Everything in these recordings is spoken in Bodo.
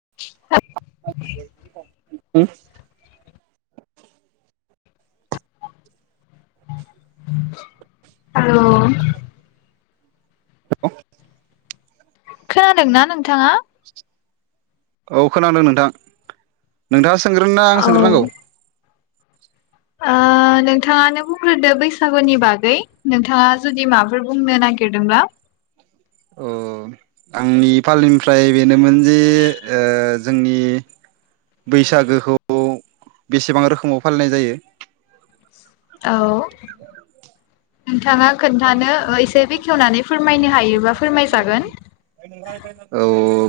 [unintelligible] [unintelligible] खोनादोंना नोंथाङा। औ खोनादों नोंथां नोंथाङा सोंग्रोना औ आं सोंग्रोनांगौ नोंथाङानो बुंग्रोदो बैसागुनि बागै नोंथाङा जुदि माफोर बुंनो नागिरदोंब्ला। अ आंनि फालिनिफ्राय बेनोमोन जे ओ जोंनि बैसागोखौ बेसेबां रोखोमाव फालिनाय जायो। औ। नोंथाङा खोन्थानो एसे बेखेवनानै फोरमायनो हायोबा फोरमायजागोन औ।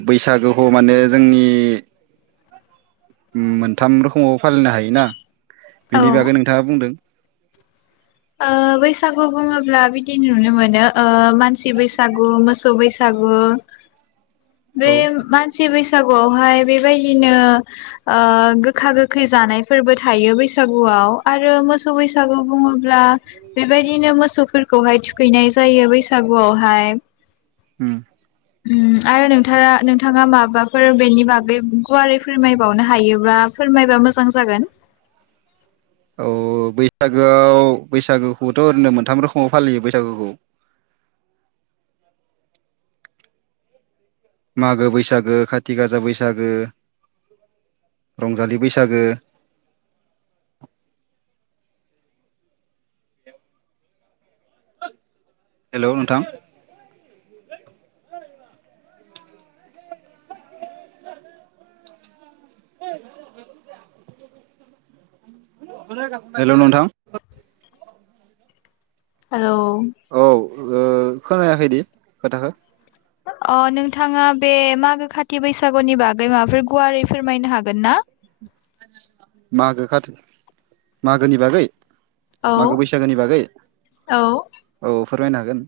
बैसागोखौ माने जोंनि मोनथाम रोखोमाव फालिनो हायोना। औ बेनि बागै नोंथाङा बुंदो। ओ बैसागु बुङोब्ला बिदि नुनो मोनो ओ मानसि बैसागु मोसौ बैसागु बे औ मानसि बैसागुआवहाय बेबायदिनो ओ गोखा गोखै जानायफोरबो थायो बैसागुआव आरो मोसौ बैसागु बुङो। ब्ला बेबायदिनो मोसौफोर। खौहाय थुखैनाय जायो बैसागुआवहाय उम। ओम आरो नोंथारा नोंथाङा माबा फोर बेनि बागै गुवारै फोरमायबावनो हायोबा फोरमायबा मोजां जागोन। औ बैसागोआव बैसागोखौथ' ओरैनो मोनथाम रोखोमाव फालियो बैसागुखौ। मागो बैसागो खाथि गाजा बैसागो रंजालि बैसागो। हेलौ नोंथां [inaudible] हेलौ नोंथां हेल' औ ओ खोनायाखैदि खोथाखो अ नोंथाङा बे मागो खाथि बैसागुनि बागै माबाफोर गुवारै फोरमायनो हागोन ना? मागो खाथ मागोनि बागै। औ मागो बैसागोनि बागै औ औ। फोरमायनो हागोन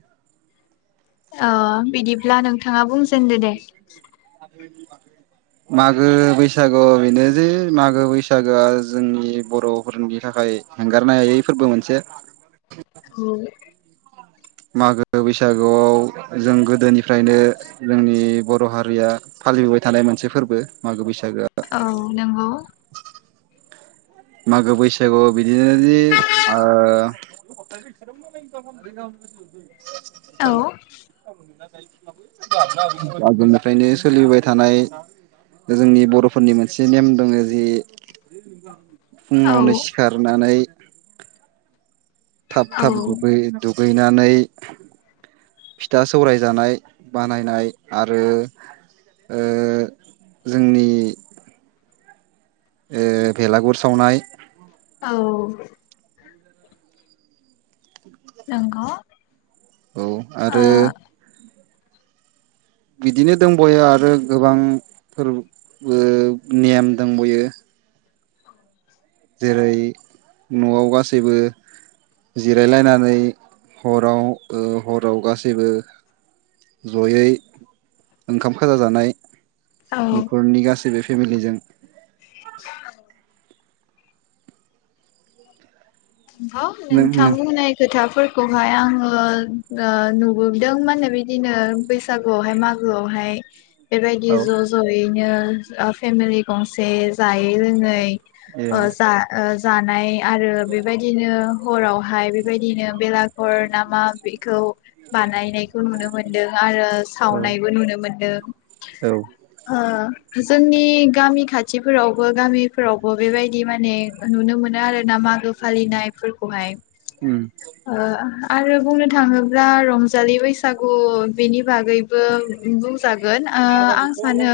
अ बिदिब्ला नोंथाङा बुंजेनदो दे। मागो बैसागु बेनो जे मागो बैसागोआ जोंनि बर'फोरनि थाखाय हेंगारनो हायै फोरबो मोनसे। होम मागो बैसागोआव जों गोदोनिफ्रायनो जोंनि बर' हारिया फालिबोबाय थानाय मोनसे फोरबो मागो बैसागो औ नंगौ। मागो बैसागु बिदिनो जि ओ औ आगोलनिफ्रायनो सोलिबोबाय थानाय जोंनि बर'फोरनि मोनसे नेम दङ जि फुङावनो औ सिखारनानै थाब औ थाब दुगै दुगै। बिनानै फिथा सौराय जानाय बानायनाय आरो ओ जोंनि ओ भेलागुर सावनाय। औ नंगौ। औ ओ आरो औ बिदिनो दंबायो आरो गोबांफोर नेम दंबायो। [inaudible] जेरै न'आव गासैबो जिरायलायनानै हराव ओ हराव गासैबो जयै ओंखाम खाजा जानाय। नंगौ नखरनि गासेैबो। फेमिलिजों [inaudible] नंगौ नों नोंथां नों बुंनाय खोथा फोरखौहाय आङो ओ नुबोदों मा होनो बिदिनो बैसागुआवहाय मागोआवहाय। बेबायदि औ ज' ज'यैनो फेमिलि गंसे जायै लोङै ए अ जा ओ जानाय आरो बे बिनो हरावहाय बेबायदिनो बेलाघर ना मा बेखौ बानायनायखौ नुनो मोनदों औ सावनायबो नुनो मोनदों औ जोंनि नि गामि खाथिफोरावबो गामिफोरावबो बेबायदि माने नुनो मोनो आरो ना मागो फालिनायफोरखौहाय उम ओ आरो बुंनो थाङोब्ला रंजालि बैसागु बेनि बागैबो बुंजागोन आं सानो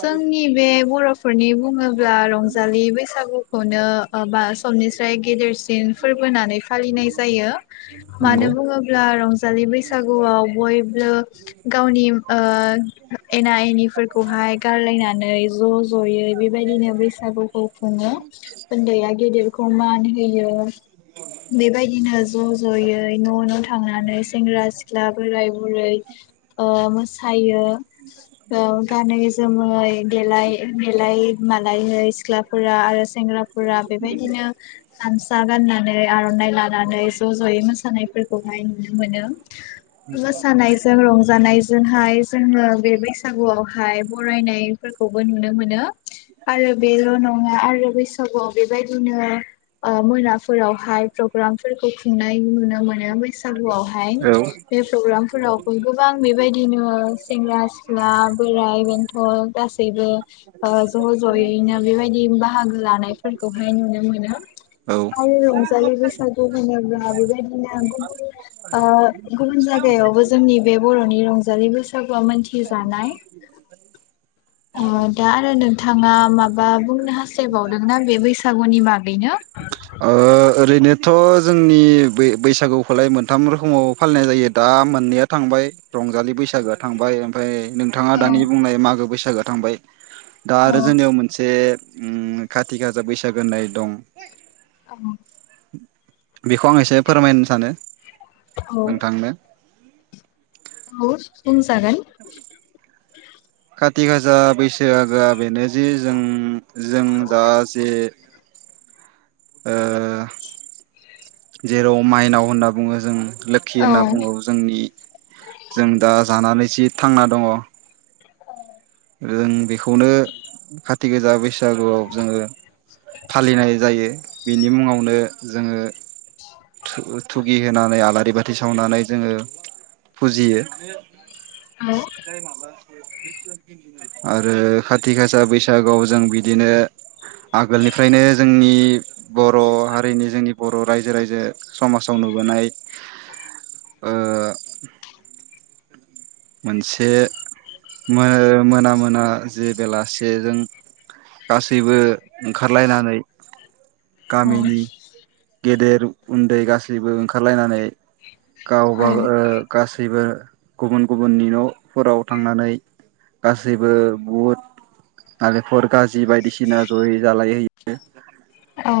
जोंनि बे बर'फोरनि बुङोब्ला रंजालि बैसागु खौनो ओ बा समनिस्राय गेदेरसिन फोरबो होनानै फालिनाय जायो। मानो नंगौ बुङोब्ला रंजालि बैसागुआव बयबो गावनि एना एनिफोरखौहाय गारलायनानै ज' ज'यै बेबायदिनो बैसागुखौ खुङो उन्दैया गेदेरखौ मान हो बियो बेबायदिनो ज' ज'यै न' न' थांनानै सेंग्रा सिख्ला बोराय बुरै मो थायो गानै जोमै देलाय देलाय मा [unintelligible] फोर आरो सेंग्राफोरा बेबायदिनो गामसा गाननानै आर'नाइ लानानै ज' ज'यै मोसानायफोरखौहाय नुनो मोनो मोसानायजों रंजानायजोंहाय जोङो बे बैसागुआवहाय बरायनायफोरखौबो नुनो मोनो आरो बेल' नङा आरो बैसागुआव बेबायदिनो आ मोनाफोरावहाय प्रग्रामफोरखौ खुंनाय नुनो मोनो बैसागुआवहाय औ बे प्रग्राम फोरावबो गोबां बेबायदिनो सेंग्रा सिख्ला बोराय बेन्थ' गासैबो ओ ज' ज'यैनो बेबायदि बाहागो लानायफोरखौहाय नुनो मोनो औ आरो रंजालि बैसागु होनोब्ला बेबायदिनो गुबुन आ गुबुन जायगायावबो जोंनि बे बर'नि रंजालि बैसागुआ मोनथिजानाय आ दा आरो नोंथाङा माबा बुंनो हास्थायबावदोंना बे बैसागुनि बागैनो ओ ओरैनोथ' जोंनि बै बैसागुखौलाय मोनथाम रोखोमाव फालिनाय जायो दा मोननैया थांबाय रंजालि बैसागोआ थांबाय ओमफ्राय नोंथाङा औ दानि बुंनाय मागो बैसागोआ थांबाय दा औ आरो जोंनियाव मोनसे उम खाथि खाजा बैसागो होननाय दं औ बेखौ आं एसे फोरमायनो सानो औ आं थांनो औ बुं जागोन खाथि गासा बैसागोआ बेनो जि जों जों दा जे ओ जेराव माइनाव होनना बुङो जों लोखि औ होनना बुङो जोंनि जों दा जानानै जि थांना दङ जों बेखौनो खाथि गोजा बैसागुआव जोङो फालिनाय जायो बिनि मुङावनो जोङो थुगि होनानै आलारि बाथि सावनानै जोङो फुजियो औ दाय माब [inaudible] आरो खाथि गासा बैसागोआव जों बिदिनो आगोलनिफ्रायनो जोंनि बर' हारिनि जोंनि बर' रायजो राजा समाजाव नुबोनाय ओ मोनसे मोन मोना मोना जे बेलासेजों गासैबो ओंखारलायनानै गामिनि गेदेर उन्दै गासैबो ओंखारलायनानै गावबाग गासैबो गुबुन गुबुननि न'फोराव थांनानै गासैबो बुट नालेंख गाजि बायदिसिना जयै जालायहैयो औ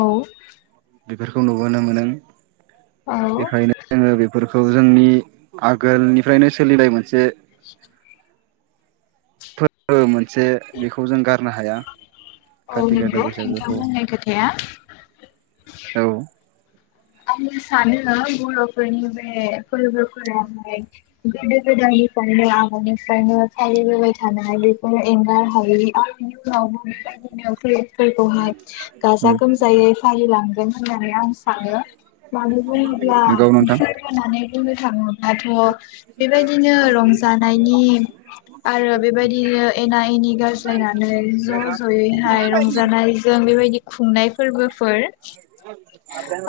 बेफोरखौ नुबोनो मोनो औ खौ जोंनि आगोलनिफ्रायनो सोलिनाय मोनसे [inaudible] फोन [inaudible] बेखौ जों गा नो हाया औ खाथि गाजा नंगौ नोंथां बैसागोखौ होननाय खोथाया औ आङो सानो बर'फोरनि बे फोरबोफोराहाय गोदो गोदायनिफ्रायनो आगोलनिफ्रायनो फालिबोबाय थानाय बेफोर एंगारहायि आंनि उनाव फ फोरखौहाय गाजा उम गोमजायै फालिलांगोन खोनायाखै आं सानो मानि नंगौ नोंथां मलानानै ओरै थाङो दाथ' बेबायदिनो रंजानायनि आरो बेबायदिनो एना एनि गासै जाय ज' ज'यैहाय रंजानायजों बेबायदि ए खुंनाय फोरबोफोर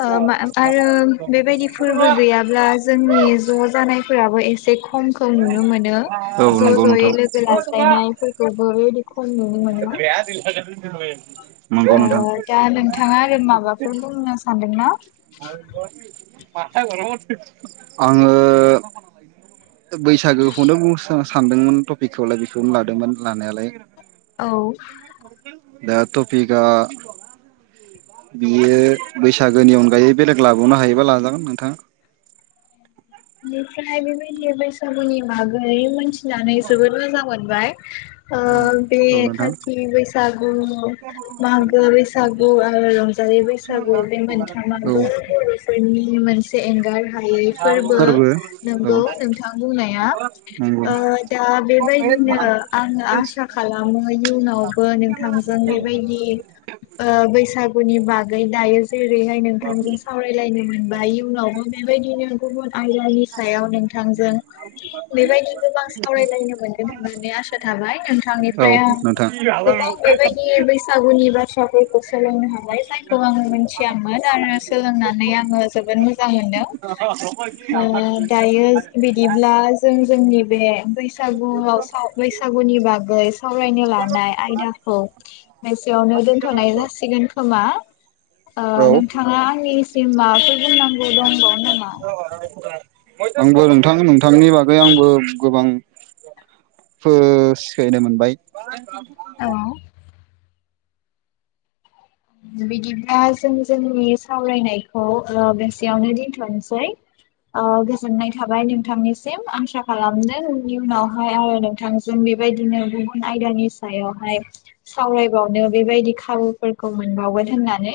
ओ मा आरो बे बायदि फोरबो गैयाब्ला जोंनि ज' जानायफोराबो एसे खमखौ नुनो मोनो। औ ज' नंगौ ज'यै नोंथां लोगो लाज्लायनायफोरखौबो बिदि [unintelligible] [inaudible] ओ नोंथां दा नोंथाङा आरो माबाफोर बुंनो सानदोंना? आङो बैसागोखौनो बुंसो सानदोंमोन टपिकखौलाय बेखौनो लादोंमोन लानायालाय‌। औ दा टपिकआ बियो बैसागोनि अनगायै बेलेग लाबावनो हायोबा लाजागोन नोंथां। बेनिफ्राय बेबायदिनो बैसागुनि बागै मोनथि नानै जोबोद मोजां मोनबाय ओ बे औ नोंथां खाथि बैसाग उम मागो बैसागु आरो रंजालि बैसागु बे औ मोनथामाबो बर'फोरनि मोनसे एंगार हायै फोरब बो फोरबो औ नंगौ नोंथां बुंनाया नंगौ ओ दा बे बायदिनो आङो आसा खालामो आङो इदि उनावबो नोंथांजों बेबायदि ओ बैसागुनि बागै दायो जेरैहाय नोंथांजों सावरायलायनो मोनबाय इयुनावबो बेबायदिनो गुबुन आयदानि सायाव नोंथांजों बेबायदि गोबां सावरायलायनो मोनगोन होननानै आसा थाबाय नोंथांनिफ औ फ्राय आं नोंथां गोबां बेबायदि बैसागुनि बाथ्राफोरखौ सोलोंनो हाबाय जायखौ आङो मोनथि गियान मोन आरो सोलोंनानै आङो जोबोद मोजां मोनो। ओ दायो बिदिब्ला जों जोंनि बे बैस सागुआव साव बैसाग गुनि बागै सावरायनो लानाय आयदाखौ एसेयावनो दोनथ'नाय जासिगोन खोमा। ओ औ नोंथाङा आंनिसिम माबा फो‌र बुंनांगौ दंबावो नामा? आंबो नोंथां नोंथांनि बागै आंबो गोबां फो सिखायनो मोनबाय। औ बिदिब्ला जों जोंनि सावरायनायखौ ओ बेसेयावनो दिनथ'नोसै ओ गोजोननाय थाबाय नोंथांनिसिम। आंसा खालामदों इयुनावहाय आरो नोंथांजों बेबायदिनो गुबुन आयदानि सायावहाय सावरायबावनो बेबायदि खाबुफोर खौ मोनबावगोन होननानै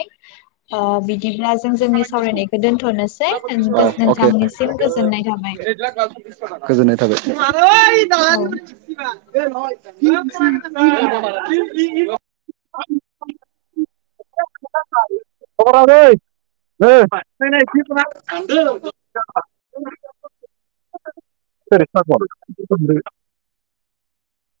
ओ बिद दिब्ला जों जोंनि सावरायनायखौ दोन्थ'नोसै अ ओंगो अके नोंथांनिसिम गोजोननाय थाबाय। थाब। [unintelligible] दे नाय [unintelligible] औ [unintelligible] खरैै स [unintelligible]